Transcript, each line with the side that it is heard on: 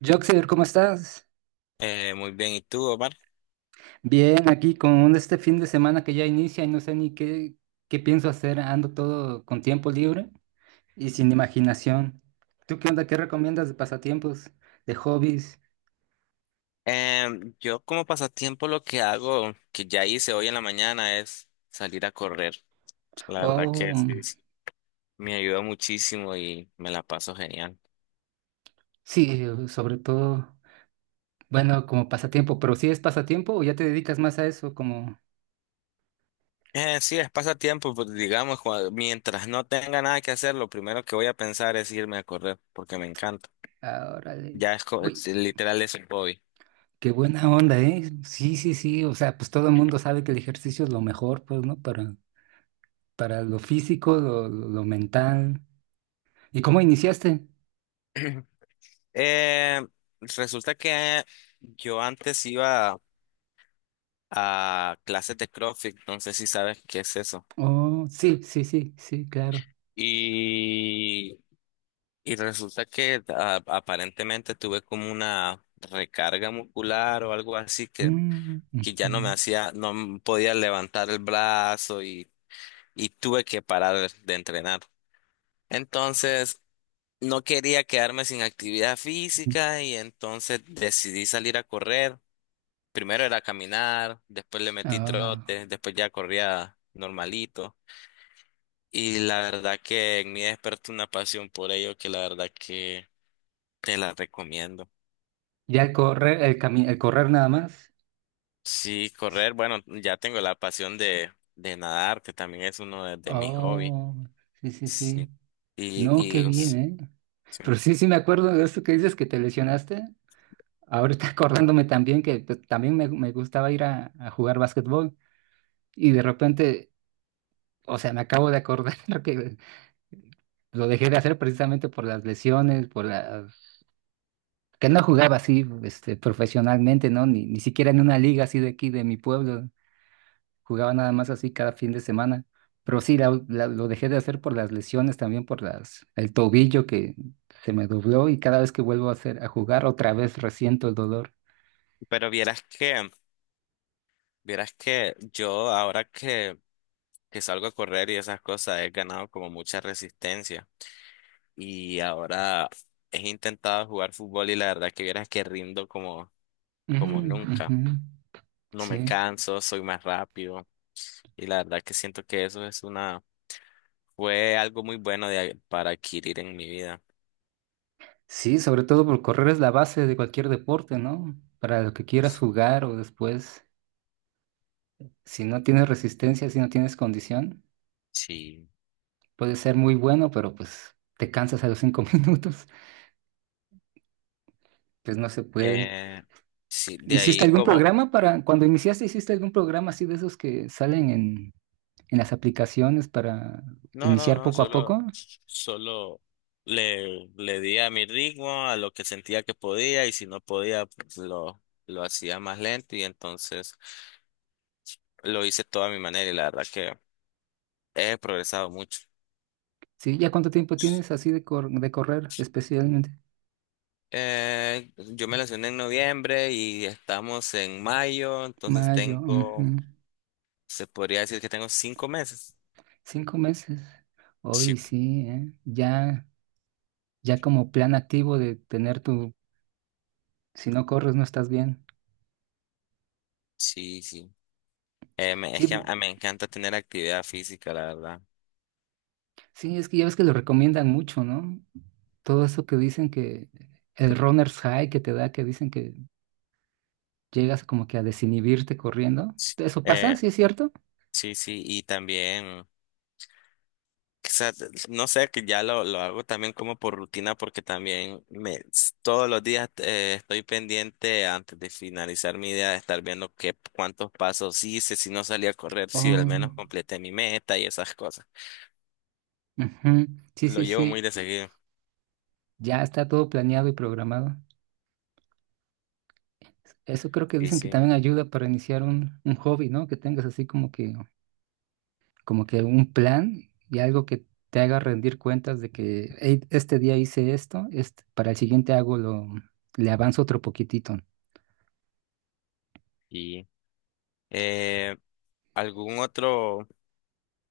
right: Joxer, ¿cómo estás?
left: Muy bien, ¿y tú, Omar?
right: Bien, aquí con este fin de semana que ya inicia y no sé ni qué pienso hacer. Ando todo con tiempo libre y sin imaginación. ¿Tú qué onda? ¿Qué recomiendas de pasatiempos, de hobbies?
left: Yo como pasatiempo lo que hago, que ya hice hoy en la mañana, es salir a correr. La verdad que
right: O
left: sí,
right: mm,
left: sí, me ayuda muchísimo y me la paso genial.
right: sí, sobre todo, bueno, como pasatiempo, pero si ¿sí es pasatiempo o ya te dedicas más a eso, como
left: Sí, es pasatiempo, pues digamos, mientras no tenga nada que hacer, lo primero que voy a pensar es irme a correr, porque me encanta.
right: ahora?
left: Ya es,
right: Uy,
left: literal es un hobby.
right: qué buena onda, ¿eh? Sí, sí, sí. O sea, pues todo el mundo sabe que el ejercicio es lo mejor, pues, ¿no? Para lo físico, lo mental. ¿Y cómo iniciaste?
left: Eh, Resulta que yo antes iba a clases de CrossFit, no sé si sabes qué es eso.
right: Oh, sí, sí, sí, sí, claro.
left: Y, y resulta que aparentemente tuve como una recarga muscular o algo así
right: Mm,
left: que ya no me
right: ujú,
left: hacía, no m- podía levantar el brazo y tuve que parar de entrenar. Entonces, no quería quedarme sin actividad
right: ujú.
left: física y entonces decidí salir a correr. Primero era caminar, después le metí
right: Ah,
left: trote, después ya corría normalito. Y la verdad que en mí despertó una pasión por ello que la verdad que te la recomiendo.
right: ya el correr, el correr nada más.
left: Sí,
right: Sí.
left: correr, bueno, ya tengo la pasión de nadar, que también es uno de mis hobbies.
right: Oh, sí, sí, sí.
left: Sí.
right: No,
left: Y,
right: qué
left: y
right: bien,
left: os-
right: ¿eh?
left: sí.
right: Pero sí, sí me acuerdo de esto que dices que te lesionaste. Ahorita acordándome también que pues, también me gustaba ir a jugar básquetbol y de repente, o sea, me acabo de acordar que lo dejé de hacer precisamente por las lesiones, por las que no jugaba así, este, profesionalmente, ¿no? Ni siquiera en una liga así de aquí, de mi pueblo. Jugaba nada más así cada fin de semana. Pero sí, lo dejé de hacer por las lesiones, también por las, el tobillo que se me dobló y cada vez que vuelvo a hacer, a jugar, otra vez resiento el dolor.
left: Pero vieras que yo ahora que salgo a correr y esas cosas, he ganado como mucha resistencia. Y ahora he intentado jugar fútbol y la verdad que vieras que rindo como,
right: Ujú,
left: como nunca.
right: ujú.
left: No me
right: Sí.
left: canso, soy más rápido. Y la verdad que siento que eso es una fue algo muy bueno para adquirir en mi vida.
right: Sí, sobre todo, por correr es la base de cualquier deporte, ¿no? Para lo que quieras jugar o después, si no tienes resistencia, si no tienes condición.
left: Sí.
right: Puede ser muy bueno, pero pues te cansas a los cinco minutos, pues no se puede.
left: Eh, sí, de
right: ¿Hiciste
left: ahí
right: algún
left: como,
right: programa para, cuando iniciaste, hiciste algún programa así de esos que salen en las aplicaciones para
left: no, no,
right: iniciar
left: no,
right: poco a
left: solo,
right: poco?
left: solo le di a mi ritmo, a lo que sentía que podía y si no podía, pues lo hacía más lento y entonces lo hice toda a mi manera y la verdad que he progresado mucho.
right: Sí, ¿ya cuánto tiempo tienes así de, cor- de correr especialmente?
left: Yo me lesioné en noviembre y estamos en mayo, entonces
right: Mayo, ujú.
left: tengo, se podría decir que tengo cinco meses.
right: 5 meses.
left: Sí,
right: Hoy sí, ¿eh? Ya, ya como plan activo de tener tu, si no corres no estás bien.
left: sí, sí. Es
right: Sí,
left: que me encanta tener actividad física, la verdad.
right: sí, es que ya ves que lo recomiendan mucho, ¿no? Todo eso que dicen, que el runner's high que te da, que dicen que llegas como que a desinhibirte corriendo. ¿Eso pasa?
left: Eh,
right: ¿Sí es cierto?
left: sí, sí, y también, quizás, no sé, que ya lo hago también como por rutina, porque también todos los días estoy pendiente antes de finalizar mi día de estar viendo qué, cuántos pasos hice, si no salí a correr, si al
right: Oh,
left: menos completé mi meta y esas cosas.
right: ujú. Sí,
left: Lo
right: sí,
left: llevo muy
right: sí.
left: de seguido.
right: Ya está todo planeado y programado. Eso creo que
left: Sí,
right: dicen que
left: sí.
right: también ayuda para iniciar un hobby, ¿no? Que tengas así como que un plan y algo que te haga rendir cuentas de que "Ey, este día hice esto, este, para el siguiente hago lo, le avanzo otro poquitito".
left: Y eh, algún otro,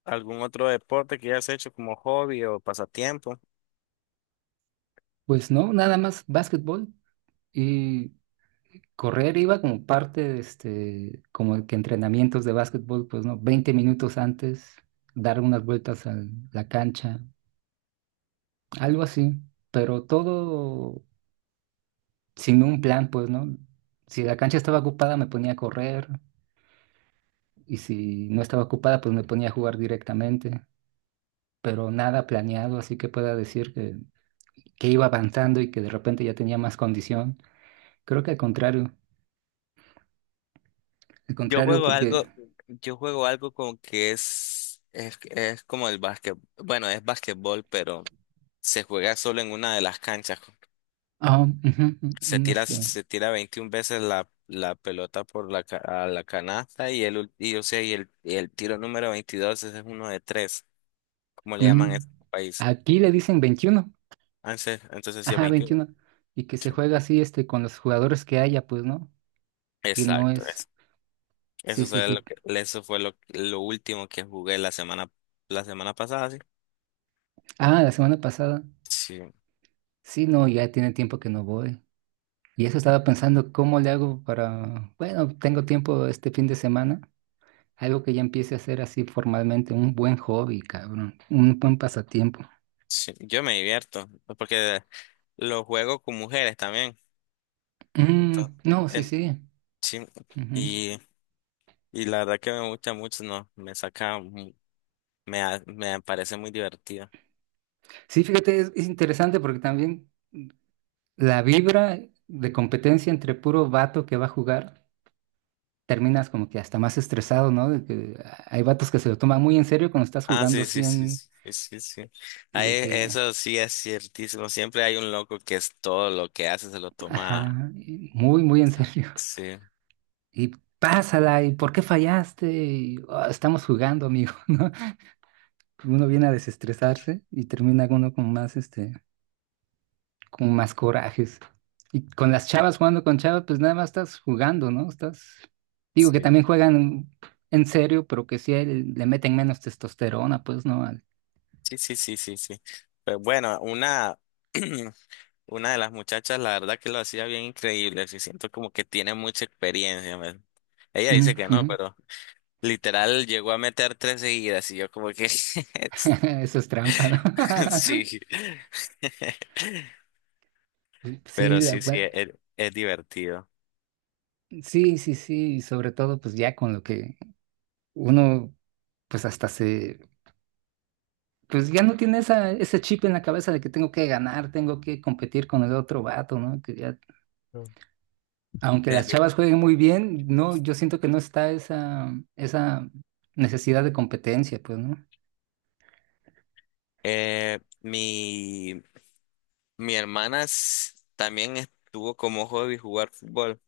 left: algún otro deporte que hayas hecho como hobby o pasatiempo.
right: Pues no, nada más básquetbol y correr iba como parte de este, como que entrenamientos de básquetbol, pues no, 20 minutos antes, dar unas vueltas a la cancha, algo así, pero todo sin un plan, pues no. Si la cancha estaba ocupada me ponía a correr, y si no estaba ocupada pues me ponía a jugar directamente, pero nada planeado, así que pueda decir que iba avanzando y que de repente ya tenía más condición. Creo que al
left: Yo
right: contrario
left: juego
right: porque...
left: algo, yo juego algo como que es como el básquet, bueno, es básquetbol, pero se juega solo en una de las canchas.
right: Ah, ujú, un un, este,
left: Se tira 21 veces la pelota por a la canasta y el, ul- y, o sea, y el tiro número 22 ese es uno de tres, como le llaman en
right: un-
left: este país.
right: aquí le dicen 21,
left: Entonces sí es
right: ajá,
left: 21.
right: 21, y que se
left: Sí.
right: juega así, este, con los jugadores que haya, pues, ¿no? Que no
left: Exacto,
right: es,
left: eso.
right: sí, sí, sí.
left: Eso fue lo último que jugué la semana pasada, sí.
right: Ah, la semana pasada,
left: Sí.
right: sí, no, ya tiene tiempo que no voy. Y eso estaba pensando, ¿cómo le hago para, bueno, tengo tiempo este fin de semana, algo que ya empiece a hacer así formalmente, un buen hobby, cabrón, un buen pasatiempo.
left: Sí, yo me divierto, pues, porque lo juego con mujeres también. Entonces,
right: Mm, no, sí,
left: en-
right: sí.
left: sí,
right: Ujú.
left: y, y la verdad que me gusta mucho, no, me saca, mu- me, ha- me parece muy divertido.
right: Sí, fíjate, es interesante porque también la vibra de competencia entre puro vato que va a jugar, terminas como que hasta más estresado, ¿no? De que hay vatos que se lo toman muy en serio cuando estás
left: Ah,
right: jugando
left: sí,
right: así
left: sí, sí,
right: en...
left: sí, sí, sí.
right: Y
left: Ahí,
right: de que,
left: eso sí es ciertísimo. Siempre hay un loco que es todo lo que hace, se lo toma.
right: ajá, y muy, muy en serio.
left: Sí,
right: Y pásala, ¿y por qué fallaste? Y, "Oh, estamos jugando, amigo", ¿no? Uno viene a desestresarse y termina uno con más, este, como más corajes. Y con las chavas jugando con chavas, pues nada más estás jugando, ¿no? Estás, digo que
left: sí,
right: también juegan en serio, pero que sí le meten menos testosterona, pues, ¿no? Al-
left: sí, sí, sí, sí, sí. Pues bueno, una una de las muchachas, la verdad que lo hacía bien increíble, sí siento como que tiene mucha experiencia, man. Ella
right: Ujú,
left: dice que no,
right: ujú.
left: pero literal llegó a meter 3 seguidas y yo como que
right: Eso es trampa, ¿no?
left: sí.
right: Sí,
left: Pero
right: la
left: sí, sí,
right: verdad,
left: es divertido.
right: sí, sí, sí, y sobre todo pues ya con lo que uno pues hasta se, pues ya no tiene esa, ese chip en la cabeza de que tengo que ganar, tengo que competir con el otro vato, ¿no? Que ya
left: Mm.
right: aunque
left: Bien,
right: las
left: bien.
right: chavas jueguen muy bien, no, yo siento que no está esa, necesidad de competencia, pues, ¿no?
left: Eh, mi, Mi hermana también estuvo como hobby jugar fútbol.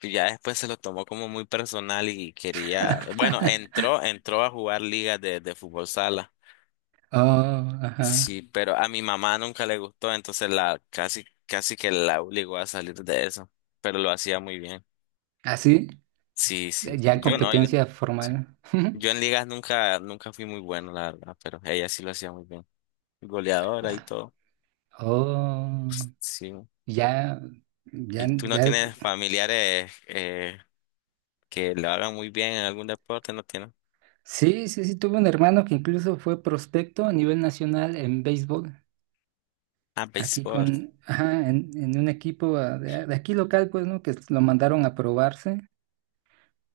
left: Y ya después se lo tomó como muy personal y quería, bueno, entró a jugar ligas de fútbol sala.
right: Oh, ajá.
left: Sí, pero a mi mamá nunca le gustó, entonces la casi que la obligó a salir de eso, pero lo hacía muy bien.
right: Así,
left: Sí, sí.
right: ya
left: Yo no, yo.
right: competencia
left: Sí.
right: formal.
left: Yo en ligas nunca, nunca fui muy bueno, la verdad, pero ella sí lo hacía muy bien. Goleadora y
right: Ah,
left: todo.
right: oh,
left: Sí.
right: ya, ya,
left: ¿Y tú no tienes
right: ya.
left: familiares que lo hagan muy bien en algún deporte? ¿No tienes?
right: Sí, sí, sí, tuve un hermano que incluso fue prospecto a nivel nacional en béisbol.
left: Ah,
right: Aquí
left: béisbol.
right: con, ajá, en un equipo ah, de aquí local, pues, ¿no? Que lo mandaron a probarse,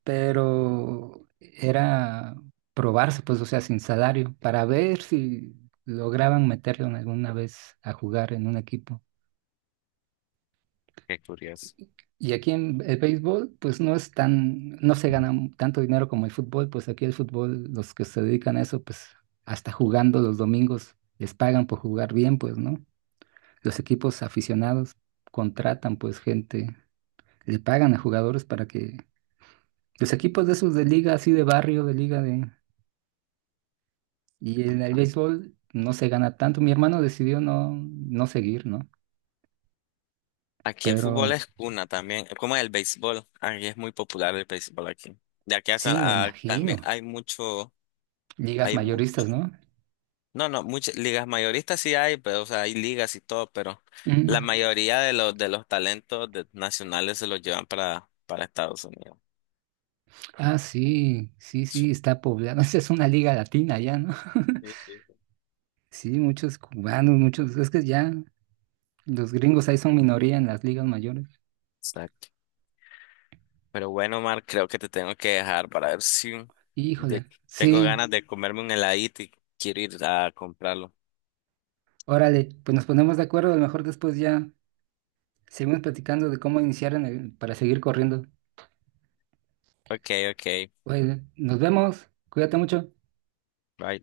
right: pero era probarse, pues, o sea, sin salario, para ver si lograban meterlo en alguna vez a jugar en un equipo.
left: Qué curioso.
right: Y aquí en el béisbol, pues no es tan, no se gana mu- tanto dinero como el fútbol, pues aquí el fútbol, los que se dedican a eso, pues hasta jugando los domingos, les pagan por jugar bien, pues, ¿no? Los equipos aficionados contratan, pues, gente, le pagan a jugadores para que, los equipos de esos de liga, así de barrio, de liga de... Y el béisbol no se gana tanto. Mi hermano decidió no, no seguir, ¿no?
left: Aquí el
right: Pero
left: fútbol es cuna también, como el béisbol. Aquí es muy popular el béisbol aquí. De aquí a,
right: sí, me
left: También
right: imagino.
left: hay mucho.
right: Ligas
left: Hay mu-
right: mayoristas, ¿no?
left: no, no, muchas ligas mayoristas sí hay, pero o sea, hay ligas y todo, pero
right: Mm.
left: la mayoría de los talentos nacionales se los llevan para Estados Unidos.
right: Ah, sí, sí, sí,
left: Sí,
right: está poblado. Esa es una liga latina ya, ¿no?
left: sí, sí,
right: Sí, muchos cubanos, muchos. Es que ya los gringos ahí son minoría en las ligas mayores.
left: exacto. Pero bueno, Mar, creo que te tengo que dejar para ver si de-
right: Híjole,
left: tengo
right: sí,
left: ganas de comerme un heladito y quiero ir a comprarlo.
right: órale, pues nos ponemos de acuerdo. A lo mejor después ya seguimos platicando de cómo iniciar en el- para seguir corriendo.
left: Ok, ok.
right: Oye, nos vemos. Cuídate mucho.
left: Bye.